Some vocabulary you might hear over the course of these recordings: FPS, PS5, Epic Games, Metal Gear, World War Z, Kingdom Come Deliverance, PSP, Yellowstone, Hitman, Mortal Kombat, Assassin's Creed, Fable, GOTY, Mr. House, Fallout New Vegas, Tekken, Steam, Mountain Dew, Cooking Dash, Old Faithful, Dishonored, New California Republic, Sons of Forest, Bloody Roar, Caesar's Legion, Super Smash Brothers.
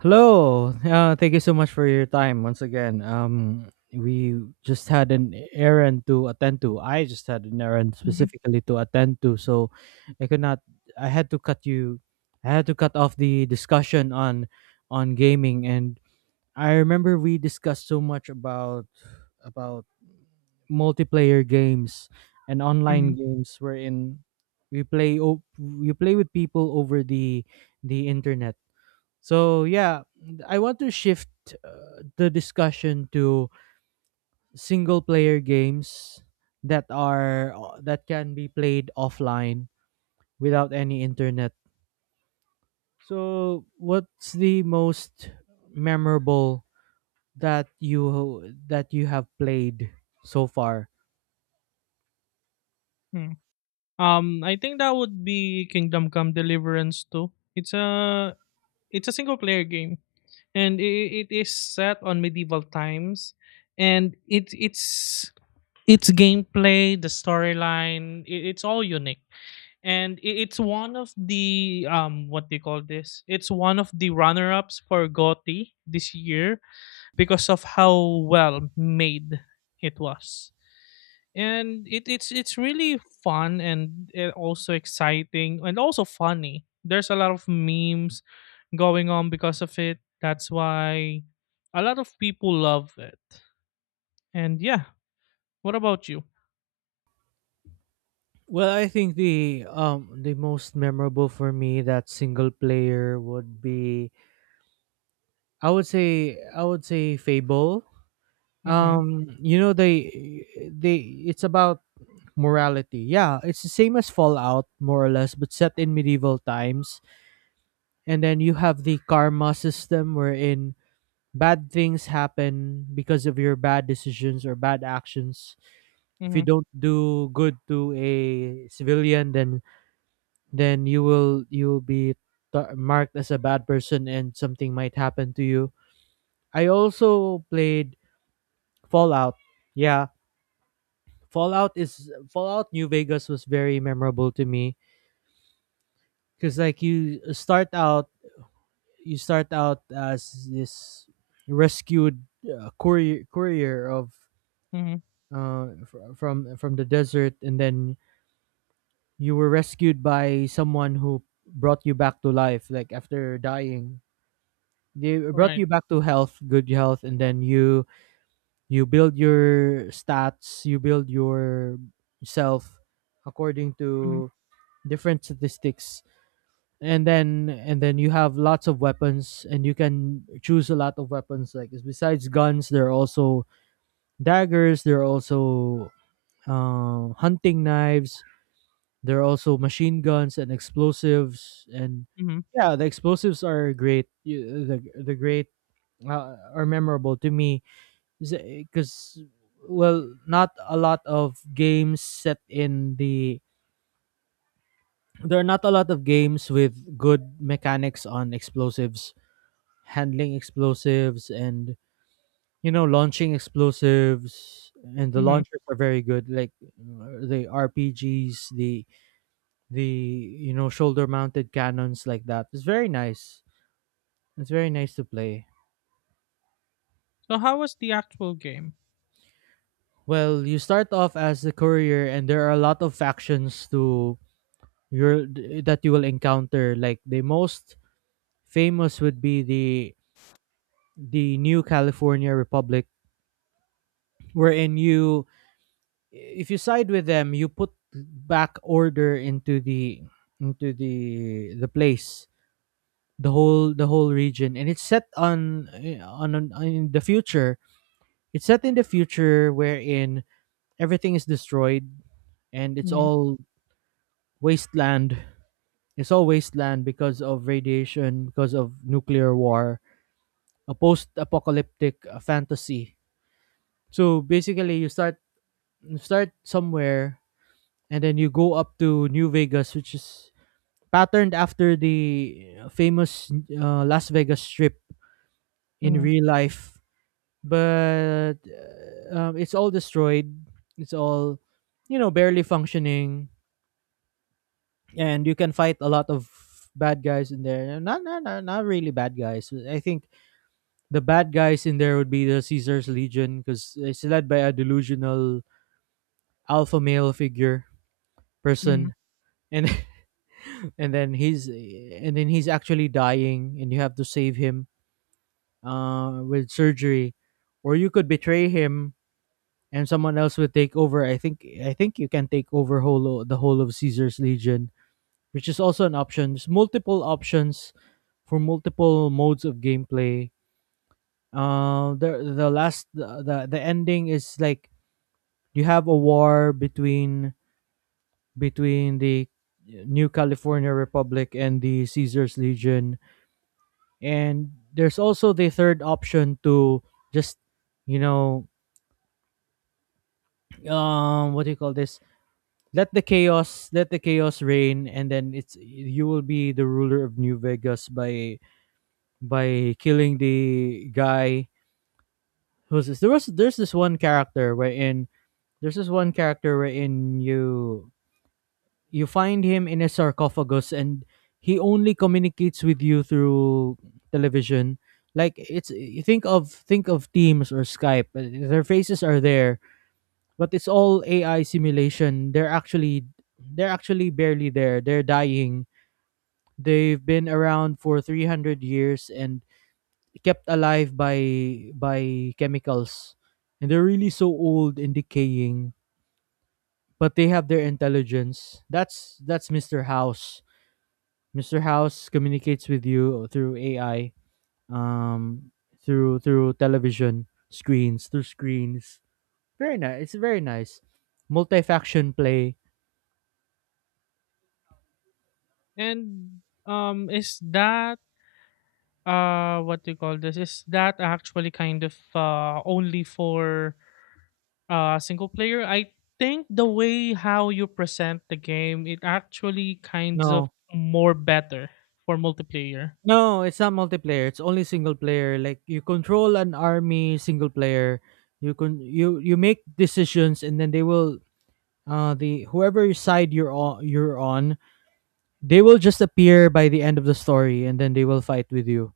Hello. Thank you so much for your time once again. We just had an errand to attend to. I just had an errand Mhm, specifically to attend to, so I could not. I had to cut you. I had to cut off the discussion on gaming, and I remember we discussed so much about multiplayer games and online mhm, games, wherein we play o- you play with people over the internet so yeah, I want to shift the discussion to single player games that are that can be played offline without any internet. So what's the most memorable that you have played so far? mm. I think that would be Kingdom Come Deliverance too. It's a single player game, and it is set on medieval times, and it's its gameplay, the storyline, it's all unique, and it's one of the what they call this. It's one of the runner ups for GOTY this year because of how well made it was. And it's really fun and also exciting and also funny. There's a lot of memes going on because of it. That's why a lot of people love it. And yeah, what about you Well, I think the most memorable for me that single player would be I would say Fable. mm-hmm, You know they it's about morality. Yeah, it's the same as Fallout more or less, but set in medieval times. And then you have the karma system wherein bad things happen because of your bad decisions or bad actions. If you mm-hmm, don't do good to a civilian, then you will be marked as a bad person and something might happen to you. I also played Fallout. Yeah, Fallout New Vegas was very memorable to me because like you start out as this rescued courier of mm-hmm. From the desert and then you were rescued by someone who brought you back to life like after dying, they brought Right you back to health, good health, and then you build your stats, you build your self according mm-hmm, to different statistics, and then you have lots of weapons and you can choose a lot of weapons like besides guns there are also daggers, there are also hunting knives, there are also machine guns and explosives and mm-hmm, yeah, the explosives are great. The great are memorable to me because well not a lot of games set in there are not a lot of games with good mechanics on explosives, handling explosives and you know launching explosives, and the mm-hmm. launchers are very good like the RPGs, the you know shoulder mounted cannons like that, it's very nice, it's very nice to play. So how was the actual game Well you start off as the courier and there are a lot of factions to your that you will encounter like the most famous would be the new California Republic, wherein you if you side with them, you put back order into the into the place, the whole region, and it's set on on in the future. It's set in the future wherein everything is destroyed and it's mm-hmm, all wasteland. It's all wasteland because of radiation, because of nuclear war, a post-apocalyptic fantasy. So basically, you start somewhere and then you go up to New Vegas, which is patterned after the famous Las Vegas Strip in Mm-hmm. real life. But it's all destroyed. It's all, you know, barely functioning, and you can fight a lot of bad guys in there. Not really bad guys. I think the bad guys in there would be the Caesar's Legion because it's led by a delusional alpha male figure Mhm. person, and and then he's actually dying, and you have to save him with surgery, or you could betray him and someone else would take over. I think you can take over the whole of Caesar's legion, which is also an option. There's multiple options for multiple modes of gameplay. The last the ending is like you have a war between the New California Republic and the Caesar's Legion, and there's also the third option to just you know what do you call this let the chaos reign, and then it's you will be the ruler of new vegas by killing the guy who's this there's this one character wherein you find him in a sarcophagus, and he only communicates with you through television. Like it's you think of teams or skype, their faces are there but it's all AI simulation. They're actually barely there. They're dying. They've been around for 300 years and kept alive by chemicals. And they're really so old and decaying, but they have their intelligence. That's Mr. House. Mr. House communicates with you through AI, um, through television screens, through screens. Very nice. It's very nice. Multi-faction play. And is that what do you call this? Is that actually kind of only for single player? I think the way how you present the game, it actually kinds of No, more better for multiplayer. No, it's not multiplayer. It's only single player. Like you control an army single player. You can you make decisions and then they will the whoever side you're on, they will just appear by the end of the story and then they will fight with you.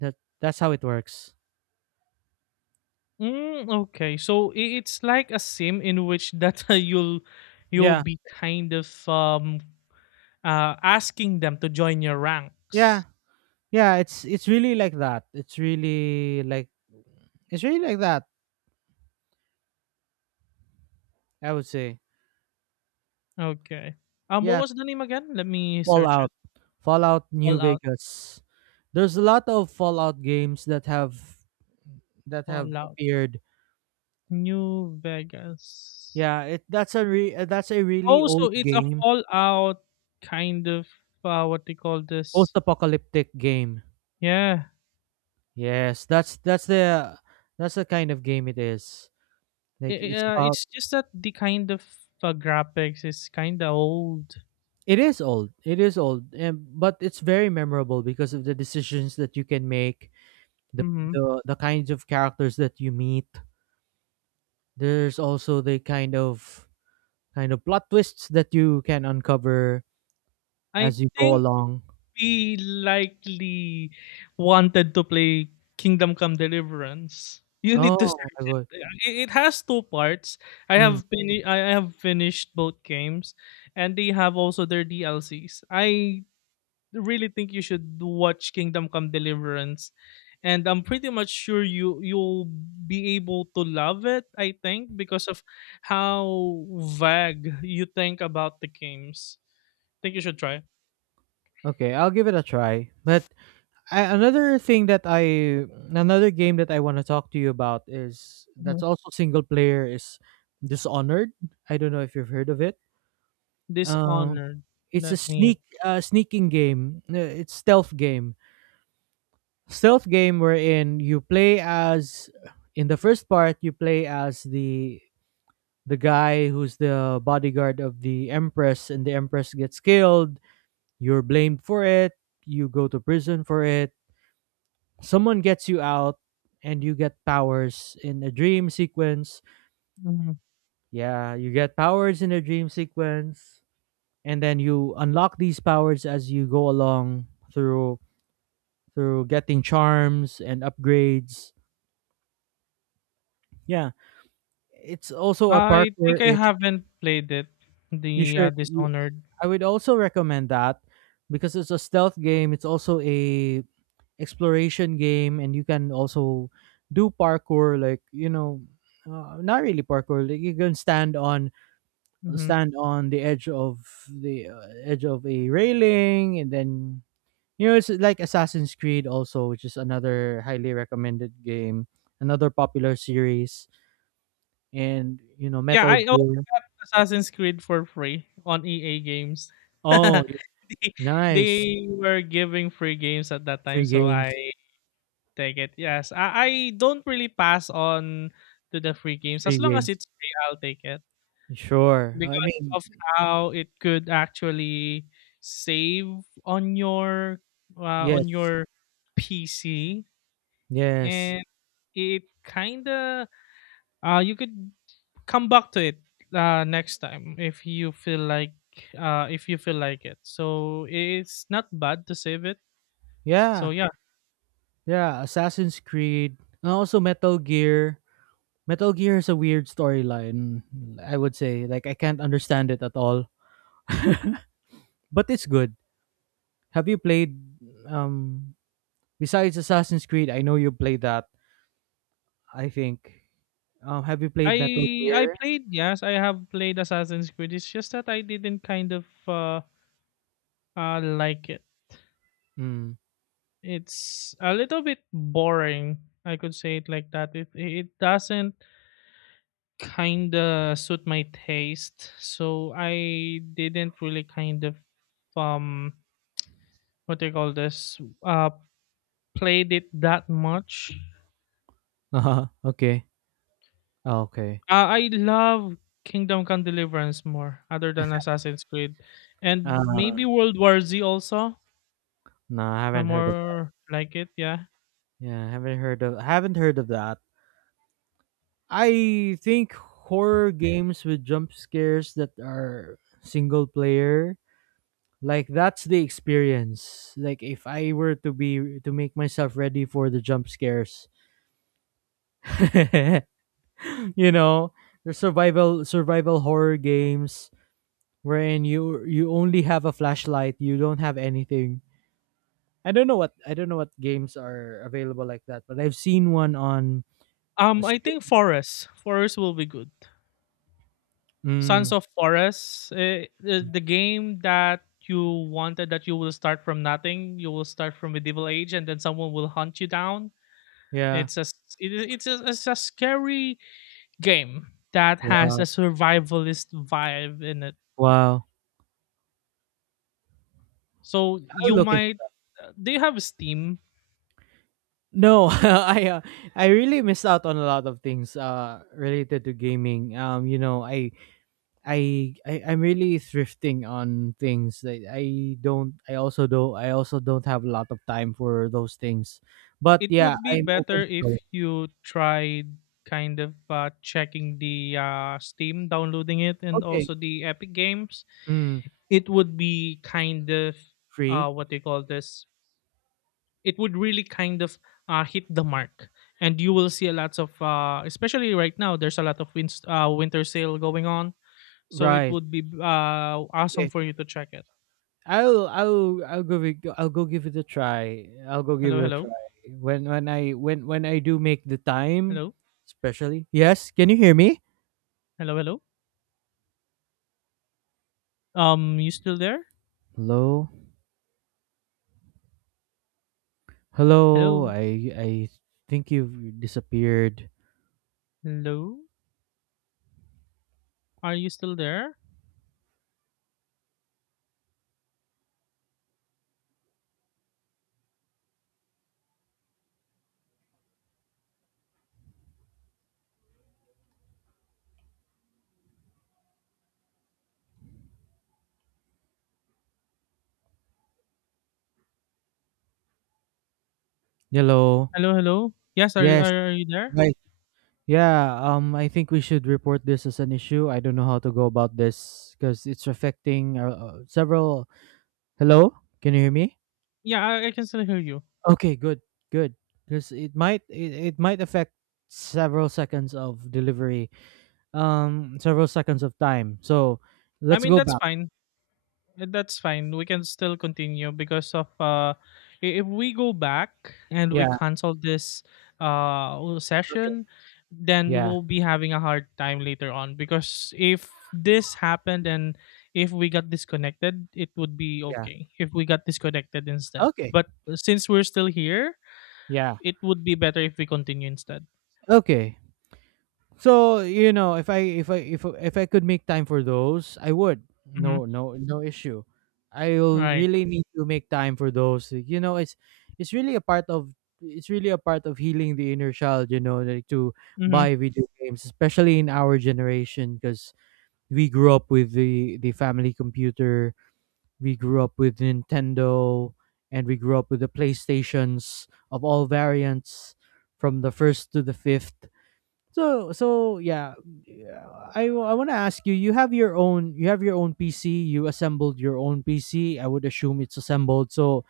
That that's how it works. Mm, okay, so it's like a sim in which that you'll Yeah. be kind of asking them to join your Yeah. ranks. Yeah, it's really like that. It's really like it's really like that, I would say. Okay. What Yeah. was the name again? Let me search Fallout. Fallout New Fallout, Vegas. There's a lot of Fallout games that have Fallout appeared. New Vegas. Yeah, it that's a that's a really Oh, old so it's a game, Fallout kind of what they call this. post-apocalyptic game. Yeah, Yes, that's the kind of game it is. Like it's about it's just that the kind of graphics is kind of old. it is old. It is old, and but it's very memorable because of the decisions that you can make, the Hmm. The kinds of characters that you meet. There's also the kind of plot twists that you can uncover I as you go think along. we likely wanted to play Kingdom Come Deliverance. You need to Oh, search I it. would. Yeah, it has two parts. I Mm, have been I I have finished both games, and they have also their DLCs. I really think you should watch Kingdom Come Deliverance. And I'm pretty much sure you'll be able to love it, I think, because of how vague you think about the games. Think you should try. okay, I'll give it a try. But another thing that I want to talk to you about is that's Mhm. also single player is Dishonored. I don't know if you've heard of it. Um, Dishonored. it's a Let me. Sneaking game. It's stealth game. Stealth game wherein you play as in the first part you play as the guy who's the bodyguard of the empress and the empress gets killed. You're blamed for it. You go to prison for it, someone gets you out and you get powers in a dream sequence. Mhm. Yeah, you get powers in a dream sequence and then you unlock these powers as you go along through getting charms and upgrades. Yeah, it's also a I think I parkour-ish. haven't played it. You The should you, Dishonored. I would also recommend that because it's a stealth game, it's also a exploration game and you can also do parkour, like you know not really parkour, like you can stand on Hmm. stand on the edge of the edge of a railing and then you know it's like assassin's creed also, which is another highly recommended game, another popular series, and you know Yeah, metal I gear. Assassin's Creed for free on EA Games. Oh yeah, They nice. they were giving free games at that time, Free so I games, take it. Yes, I don't really pass on to the free games. free As long games, as it's free, I'll take it sure, I because mean, of how it could actually save on your uh, on yes, your PC. yes, And it kinda you could come back to it, next time if you feel like if you feel like it. So it's not bad to save it. So yeah. yeah, Yeah, Assassin's Creed, and also Metal Gear. Metal Gear has a weird storyline, I would say. Like I can't understand it at all, but it's good. Have you played um besides Assassin's Creed? I know you played that, I think. Have you played Metal I Gear? played. Yes, I have played Assassin's Creed. It's just that I didn't kind of like it. Hmm. It's a little bit boring. I could say it like that. It doesn't kind of suit my taste. So I didn't really kind of um what do you call this played it that much. Uh-huh. Okay. Oh, Okay. Ah, I love Kingdom Come Deliverance more other than Assassin's Creed, and Uh maybe World War Z also. no, I I haven't heard of that. more like it, yeah. Yeah, I haven't heard of that. I think horror games with jump scares that are single player, like that's the experience, like if I were to be to make myself ready for the jump scares you know, there's survival horror games wherein you only have a flashlight, you don't have anything. I don't know what games are available like that, but I've seen one on a I stream. think Forest will be good. Sons Mm, of Forest, eh, the game that you wanted, that you will start from nothing. You will start from medieval age, and then someone will hunt you down. yeah, It's a s- it, I- it's a scary game that has a wow, survivalist vibe in it. wow. So I'll you look at. might do you have Steam? No. I really missed out on a lot of things related to gaming, you know I'm really thrifting on things that I don't, I also do, I also don't have a lot of time for those things. But It yeah, would be I'm open better to if those. you tried kind of checking the Steam, downloading it, and Okay. also the Epic Games. Mm, It would be kind of free. What do you call this? It would really kind of hit the mark, and you will see a lot of, especially right now. There's a lot of winter sale going on, so it Right. would be awesome Okay. for you to check it. I'll go with, I'll go give it a try. I'll go give Hello, it a hello, try. When I do make the time, hello, especially. Yes, can you hear me? hello, hello. You still there? Hello? Hello. Hello? I think you've disappeared. Hello? Are you still there? Hello. Hello, hello? Yes, are, you- Yes. are, are you there? Right. Yeah, I think we should report this as an issue. I don't know how to go about this because it's affecting several. Hello, can you hear me? Yeah, I can still hear you. Okay, good, good. Because it might affect several seconds of delivery, several seconds of time. So I let's mean, go that's back. fine. That's fine. We can still continue because of I- if we go back and we Yeah. cancel this Okay. session, then Yeah. we'll be having a hard time later on because if this happened and if we got disconnected, it would be Yeah. okay if we got disconnected instead. Okay. But since we're still here, Yeah. it would be better if we continue instead. Okay. So you know, if I could make time for those, I would. Mhm. No, No issue. I'll Right. really need to make time for those. You know, it's really a part of healing the inner child. You know, like to Mhm. buy video games, especially in our generation, because we grew up with the family computer, we grew up with Nintendo, and we grew up with the PlayStations of all variants, from the first to the fifth. So yeah, yeah, I want to ask you. You have your own. You have your own PC. You assembled your own PC. I would assume it's assembled. So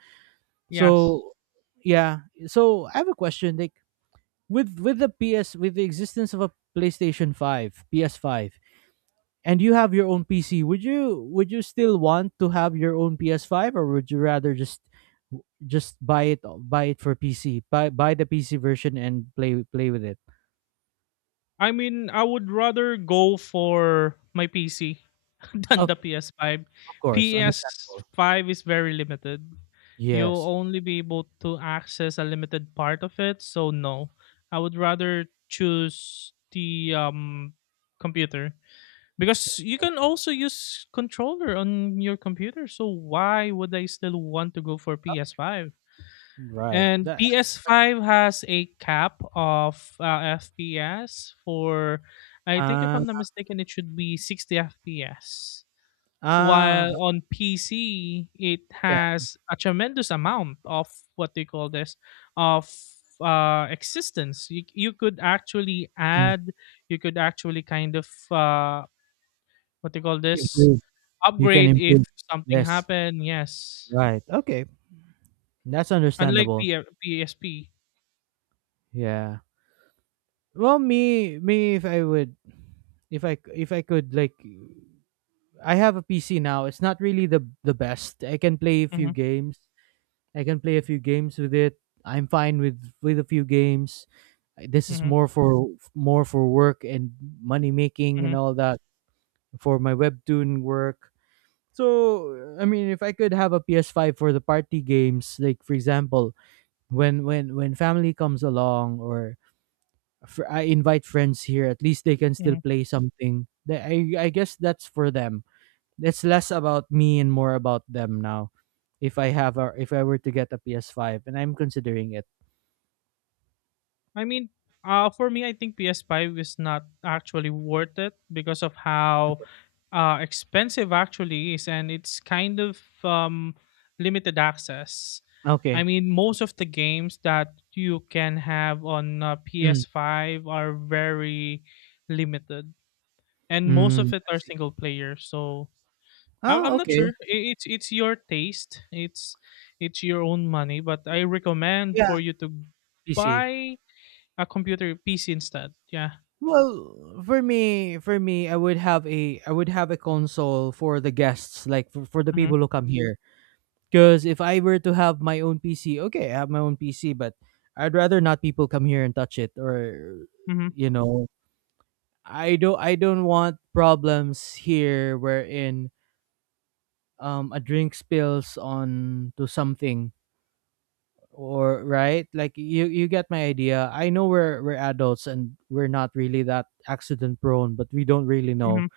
Yes. so yeah. So I have a question. Like with with the PS with the existence of a PlayStation Five, PS Five, and you have your own PC. Would you still want to have your own PS Five, or would you rather just buy it for PC, buy the PC version and play with it? I mean, I would rather go for my PC than the Okay, PS5. of course, understandable. PS5 is very limited. You'll Yes, only be able to access a limited part of it, so no. I would rather choose the computer because you can also use controller on your computer. So why would I still want to go for PS5? right. And PS5 has a cap of FPS for, I think if uh, I'm not mistaken, it should be 60 FPS. ah, While on PC, it you has a tremendous amount of what they call this of existence. You could actually can you could actually kind of, what they call this, improve. You can upgrade if improve. something Yes, happened. Yes. right. Okay, that's Unlike understandable. P- PSP. Yeah. Well, if I would, if I could, like, I have a PC now. It's not really the best. I can play a few Mhm, games. I can play a few games with it. I'm fine with a few games. This is mhm, more for work and money making and mhm, all that for my webtoon work. So I mean, if I could have a PS5 for the party games, like for example, when family comes along or I invite friends here, at least they can still mhm. play something. I guess that's for them. It's less about me and more about them now. If I have a, if I were to get a PS5, and I'm considering it. I mean, for me, I think PS5 is not actually worth it because of how expensive actually is, and it's kind of limited access. I Okay. mean, most of the games that you can have on Mm. PS5 are very limited, and most Mm. of it I are see. single player. So Oh, I'm not okay. sure. It's your taste. It's your own money, but I recommend Yeah. for you to PC. buy a computer PC instead. Yeah. Well, I would have a console for the guests, like for the Mhm, people who come here. Because if I were to have my own PC, okay, I have my own PC, but I'd rather not people come here and touch it, or mhm, you know, I don't want problems here wherein a drink spills on to something or right, like you get my idea. I know we're adults and we're not really that accident prone, but we don't really know. mhm.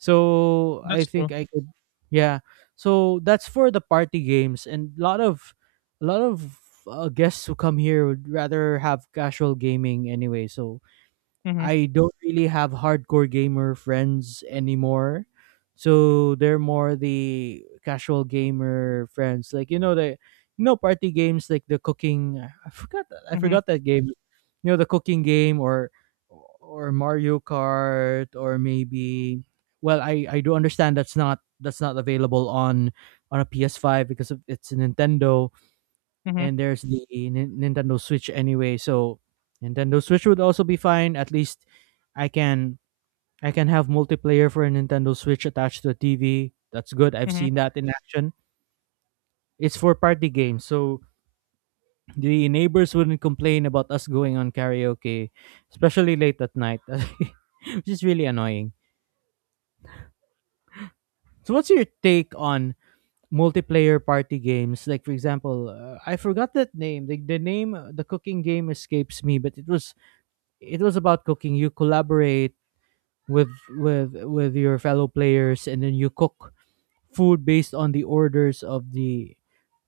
So I That's think true. I could, yeah. So that's for the party games, and a lot of guests who come here would rather have casual gaming anyway. So Mhm, I don't really have hardcore gamer friends anymore. So they're more the casual gamer friends. Like, you know, the party games like the cooking. I mhm, forgot that game. You know, the cooking game, or Mario Kart, or maybe. Well, I do understand that's not available on a PS5 because of, it's a Nintendo, mhm, and there's the Nin- Nintendo Switch anyway. So Nintendo Switch would also be fine. At least I can I can have multiplayer for a Nintendo Switch attached to a TV. That's good. I've mhm. seen that in action. It's for party games, so the neighbors wouldn't complain about us going on karaoke, especially late at night, which is really annoying. So, what's your take on multiplayer party games? Like, for example, I forgot that name. The name, the cooking game escapes me, but it was about cooking. You collaborate with your fellow players, and then you cook food based on the orders of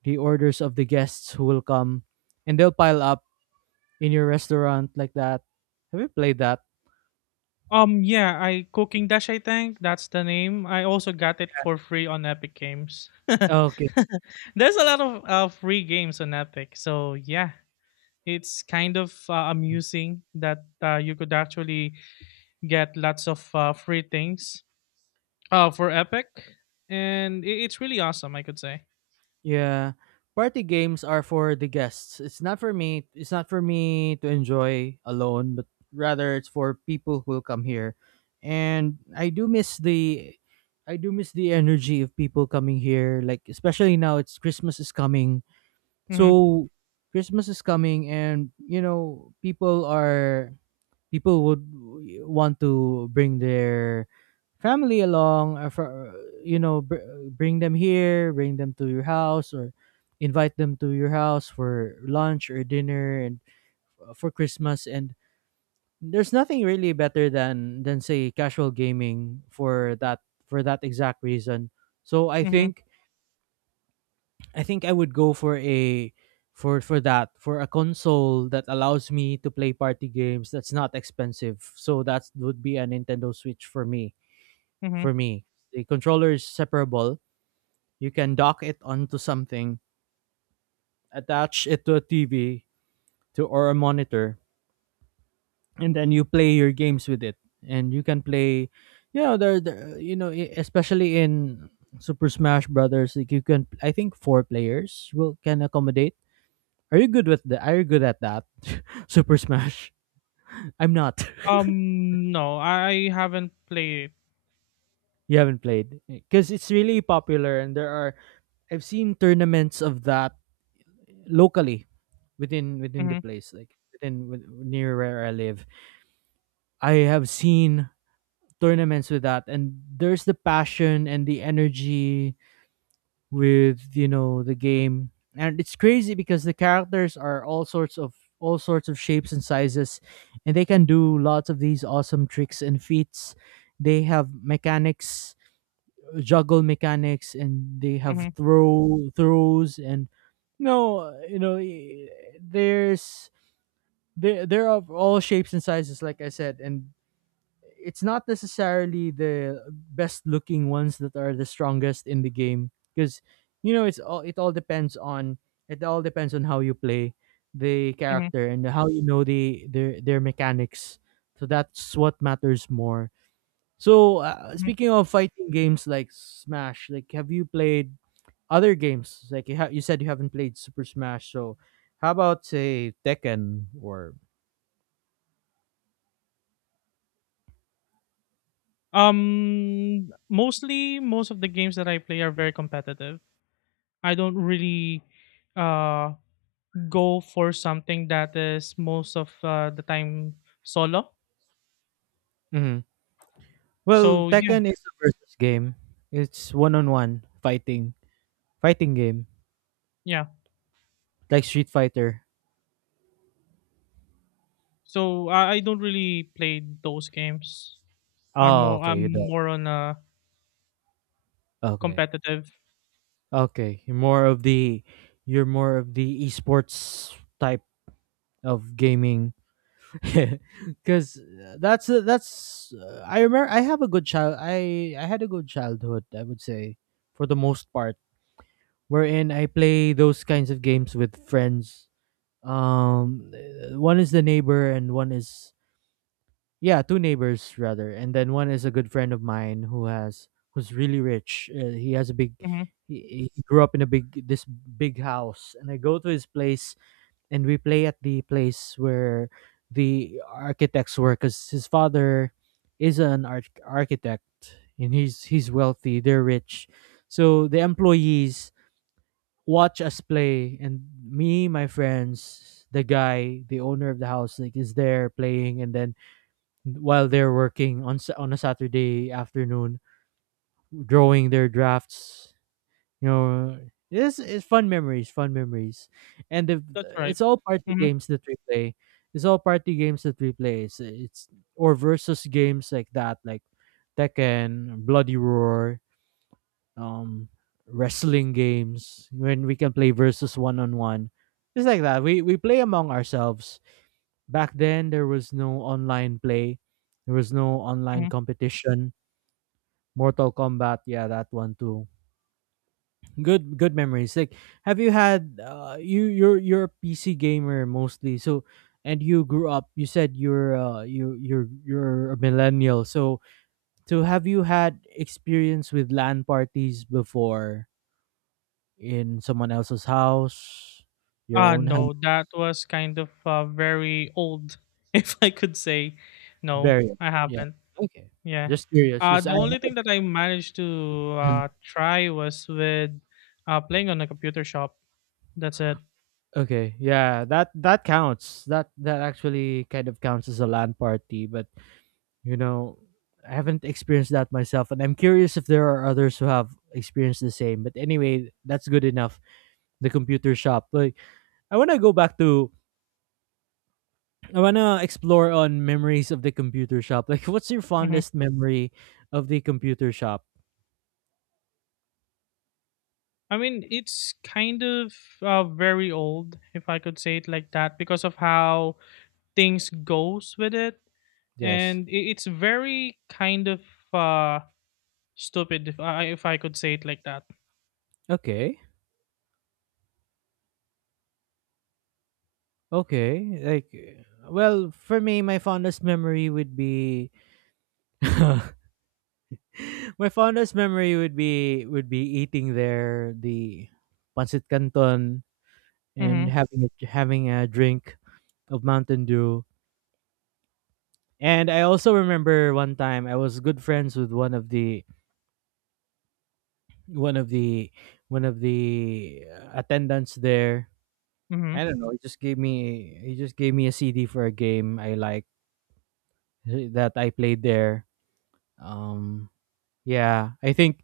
the orders of the guests who will come, and they'll pile up in your restaurant like that. Have you played that? Yeah, I Cooking Dash, I think that's the name. I also got it for free on Epic Games. There's a lot of free games on Epic, so yeah, it's kind of amusing that you could actually get lots of free things for Epic, and it's really awesome, I could say. Yeah. Party games are for the guests. It's not for me. It's not for me to enjoy alone, but rather it's for people who will come here. And I do miss the energy of people coming here, like especially now, it's Christmas is coming. Mm-hmm, So Christmas is coming, and you know, people would want to bring their family along for, you know, bring them here, bring them to your house, or invite them to your house for lunch or dinner, and for Christmas. And there's nothing really better than say casual gaming for that, for that exact reason. so i mm-hmm, think I think I would go for a for that, for a console that allows me to play party games that's not expensive. So that would be a Nintendo Switch for me. Mm-hmm. For me, the controller is separable. You can dock it onto something, attach it to a TV to or a monitor, and then you play your games with it. And you can play, you know, there you know, especially in Super Smash Brothers, like you can. I think four players will can accommodate. Are you good with the? Are you good at that? Super Smash. I'm not. No, I haven't played it. You haven't played, because it's really popular, and there are. I've seen tournaments of that locally, within the Mhm, place, like near where I live. I have seen tournaments with that, and there's the passion and the energy with, you know, the game. And it's crazy because the characters are all sorts of shapes and sizes, and they can do lots of these awesome tricks and feats. They have mechanics, juggle mechanics, and they have mhm, throws and, no, you know, there's there are all shapes and sizes, like I said. And it's not necessarily the best looking ones that are the strongest in the game, because you know, it all depends on how you play the mhm, character, and how you know their mechanics. So that's what matters more. So mhm. speaking of fighting games like Smash, like have you played other games? Like you, you said you haven't played Super Smash, so how about say Tekken, or? Mostly most of the games that I play are very competitive. I don't really uh go for something that is most of the time solo. Mhm. Well, So yeah, Tekken is a versus game. It's one-on-one fighting game yeah. like Street Fighter. So I don't really play those games. I'm Oh, more okay, you I'm don't. more on a Okay, competitive. okay. You're more of the esports type of gaming, because that's I remember I have a good child. I had a good childhood. I would say, for the most part, wherein I play those kinds of games with friends. One is the neighbor, and one is. Yeah, two neighbors rather, and then one is a good friend of mine who's really rich. He has a big. Hmm. He, grew up in a big house, and I go to his place, and we play at the place where the architects work, because his father is an architect, and he's wealthy. They're rich, so the employees watch us play, and me, my friends, the guy, the owner of the house, like is there playing, and then while they're working on on a Saturday afternoon, drawing their drafts. You know, this is fun memories, and the, That's right. it's all party Hmm. games that we play. It's all party games that we play. It's or versus games like that, like Tekken, Bloody Roar, um, wrestling games when we can play versus one on one. It's like that. We play among ourselves. Back then, there was no online play, there was no Hmm. online competition. Mortal Kombat, yeah, that one too. Good, good memories. Like, have you had, you you're a PC gamer mostly, so. And you grew up. You said you're you you're a millennial, so have you had experience with LAN parties before, in someone else's house, your own house? No, that was kind of very old, if I could say. No, Very. I Yeah. haven't. Okay. Yeah. Just curious because The I only thing that I managed to haven't. Try was with playing on a computer shop. That's it. Okay, yeah, that that counts. That that actually kind of counts as a LAN party, but you know, I haven't experienced that myself, and I'm curious if there are others who have experienced the same. But anyway, that's good enough. The computer shop. Like, I want to go back to. I want to explore on memories of the computer shop. Like, what's your Hmm. fondest memory of the computer shop? I mean, it's kind of very old, if I could say it like that, because of how things goes with it, Yes. and it's very kind of uh, stupid, if I could say it like that. Okay. Okay. Like, well, for me, my fondest memory would be. My fondest memory would be eating there the pancit canton, and Mm-hmm. Having a drink of Mountain Dew. And I also remember one time I was good friends with one of the one of the one of the attendants there. Mm-hmm. I don't know. He just gave me a CD for a game I like that I played there. Um, yeah, I think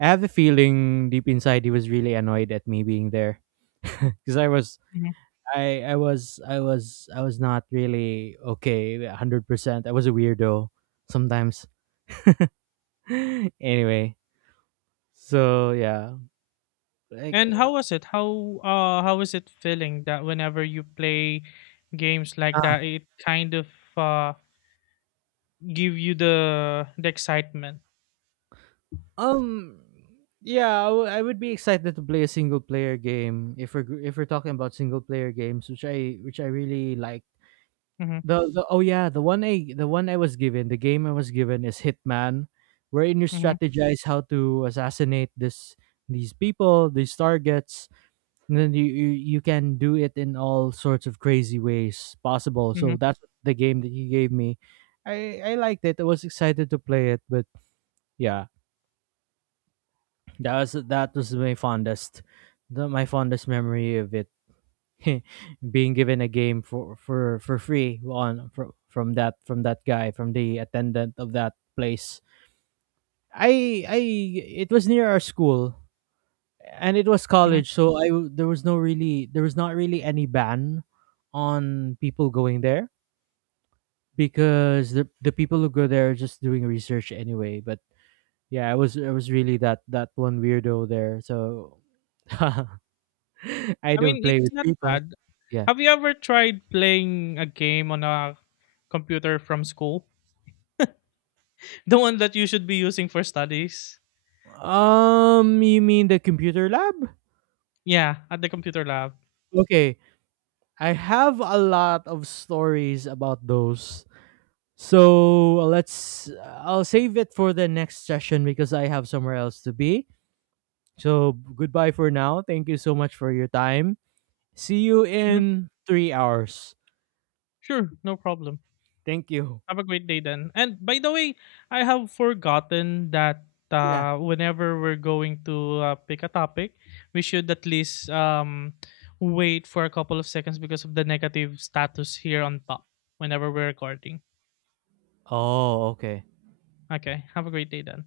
I have the feeling deep inside he was really annoyed at me being there because Mm-hmm. I I was not really okay 100%. I was a weirdo sometimes. Anyway, so yeah, like And how was it? How was it feeling that whenever you play games like uh, that, it kind of uh give you the excitement. um yeah, I would be excited to play a single player game, if if we're talking about single player games, which I really like. Hmm. The Oh yeah, the one I was given, the game I was given is Hitman, wherein you Hmm. strategize how to assassinate this these people, these targets. And then you, you can do it in all sorts of crazy ways possible. So Hmm. that's the game that he gave me. I liked it. I was excited to play it, but yeah, that was my fondest, my fondest memory of it, being given a game for free, on from that, guy, from the attendant of that place. I it was near our school, and it was Hmm. college, so there was no really there was not really any ban on people going there, because the people who go there are just doing research anyway. But yeah, I was really that that one weirdo there. So I I don't mean, play it's with not people. bad. Yeah. Have you ever tried playing a game on a computer from school? The one that you should be using for studies? You mean the computer lab. Yeah, at the computer lab. Okay, I have a lot of stories about those. So let's I'll save it for the next session, because I have somewhere else to be. So goodbye for now. Thank you so much for your time. See you Hmm. in 3 hours. Sure, no problem. Thank you. Have a great day then. And by the way, I have forgotten that Yeah. Whenever we're going to pick a topic, we should at least wait for a couple of seconds because of the negative status here on top whenever we're recording. Oh, okay. Okay, have a great day then.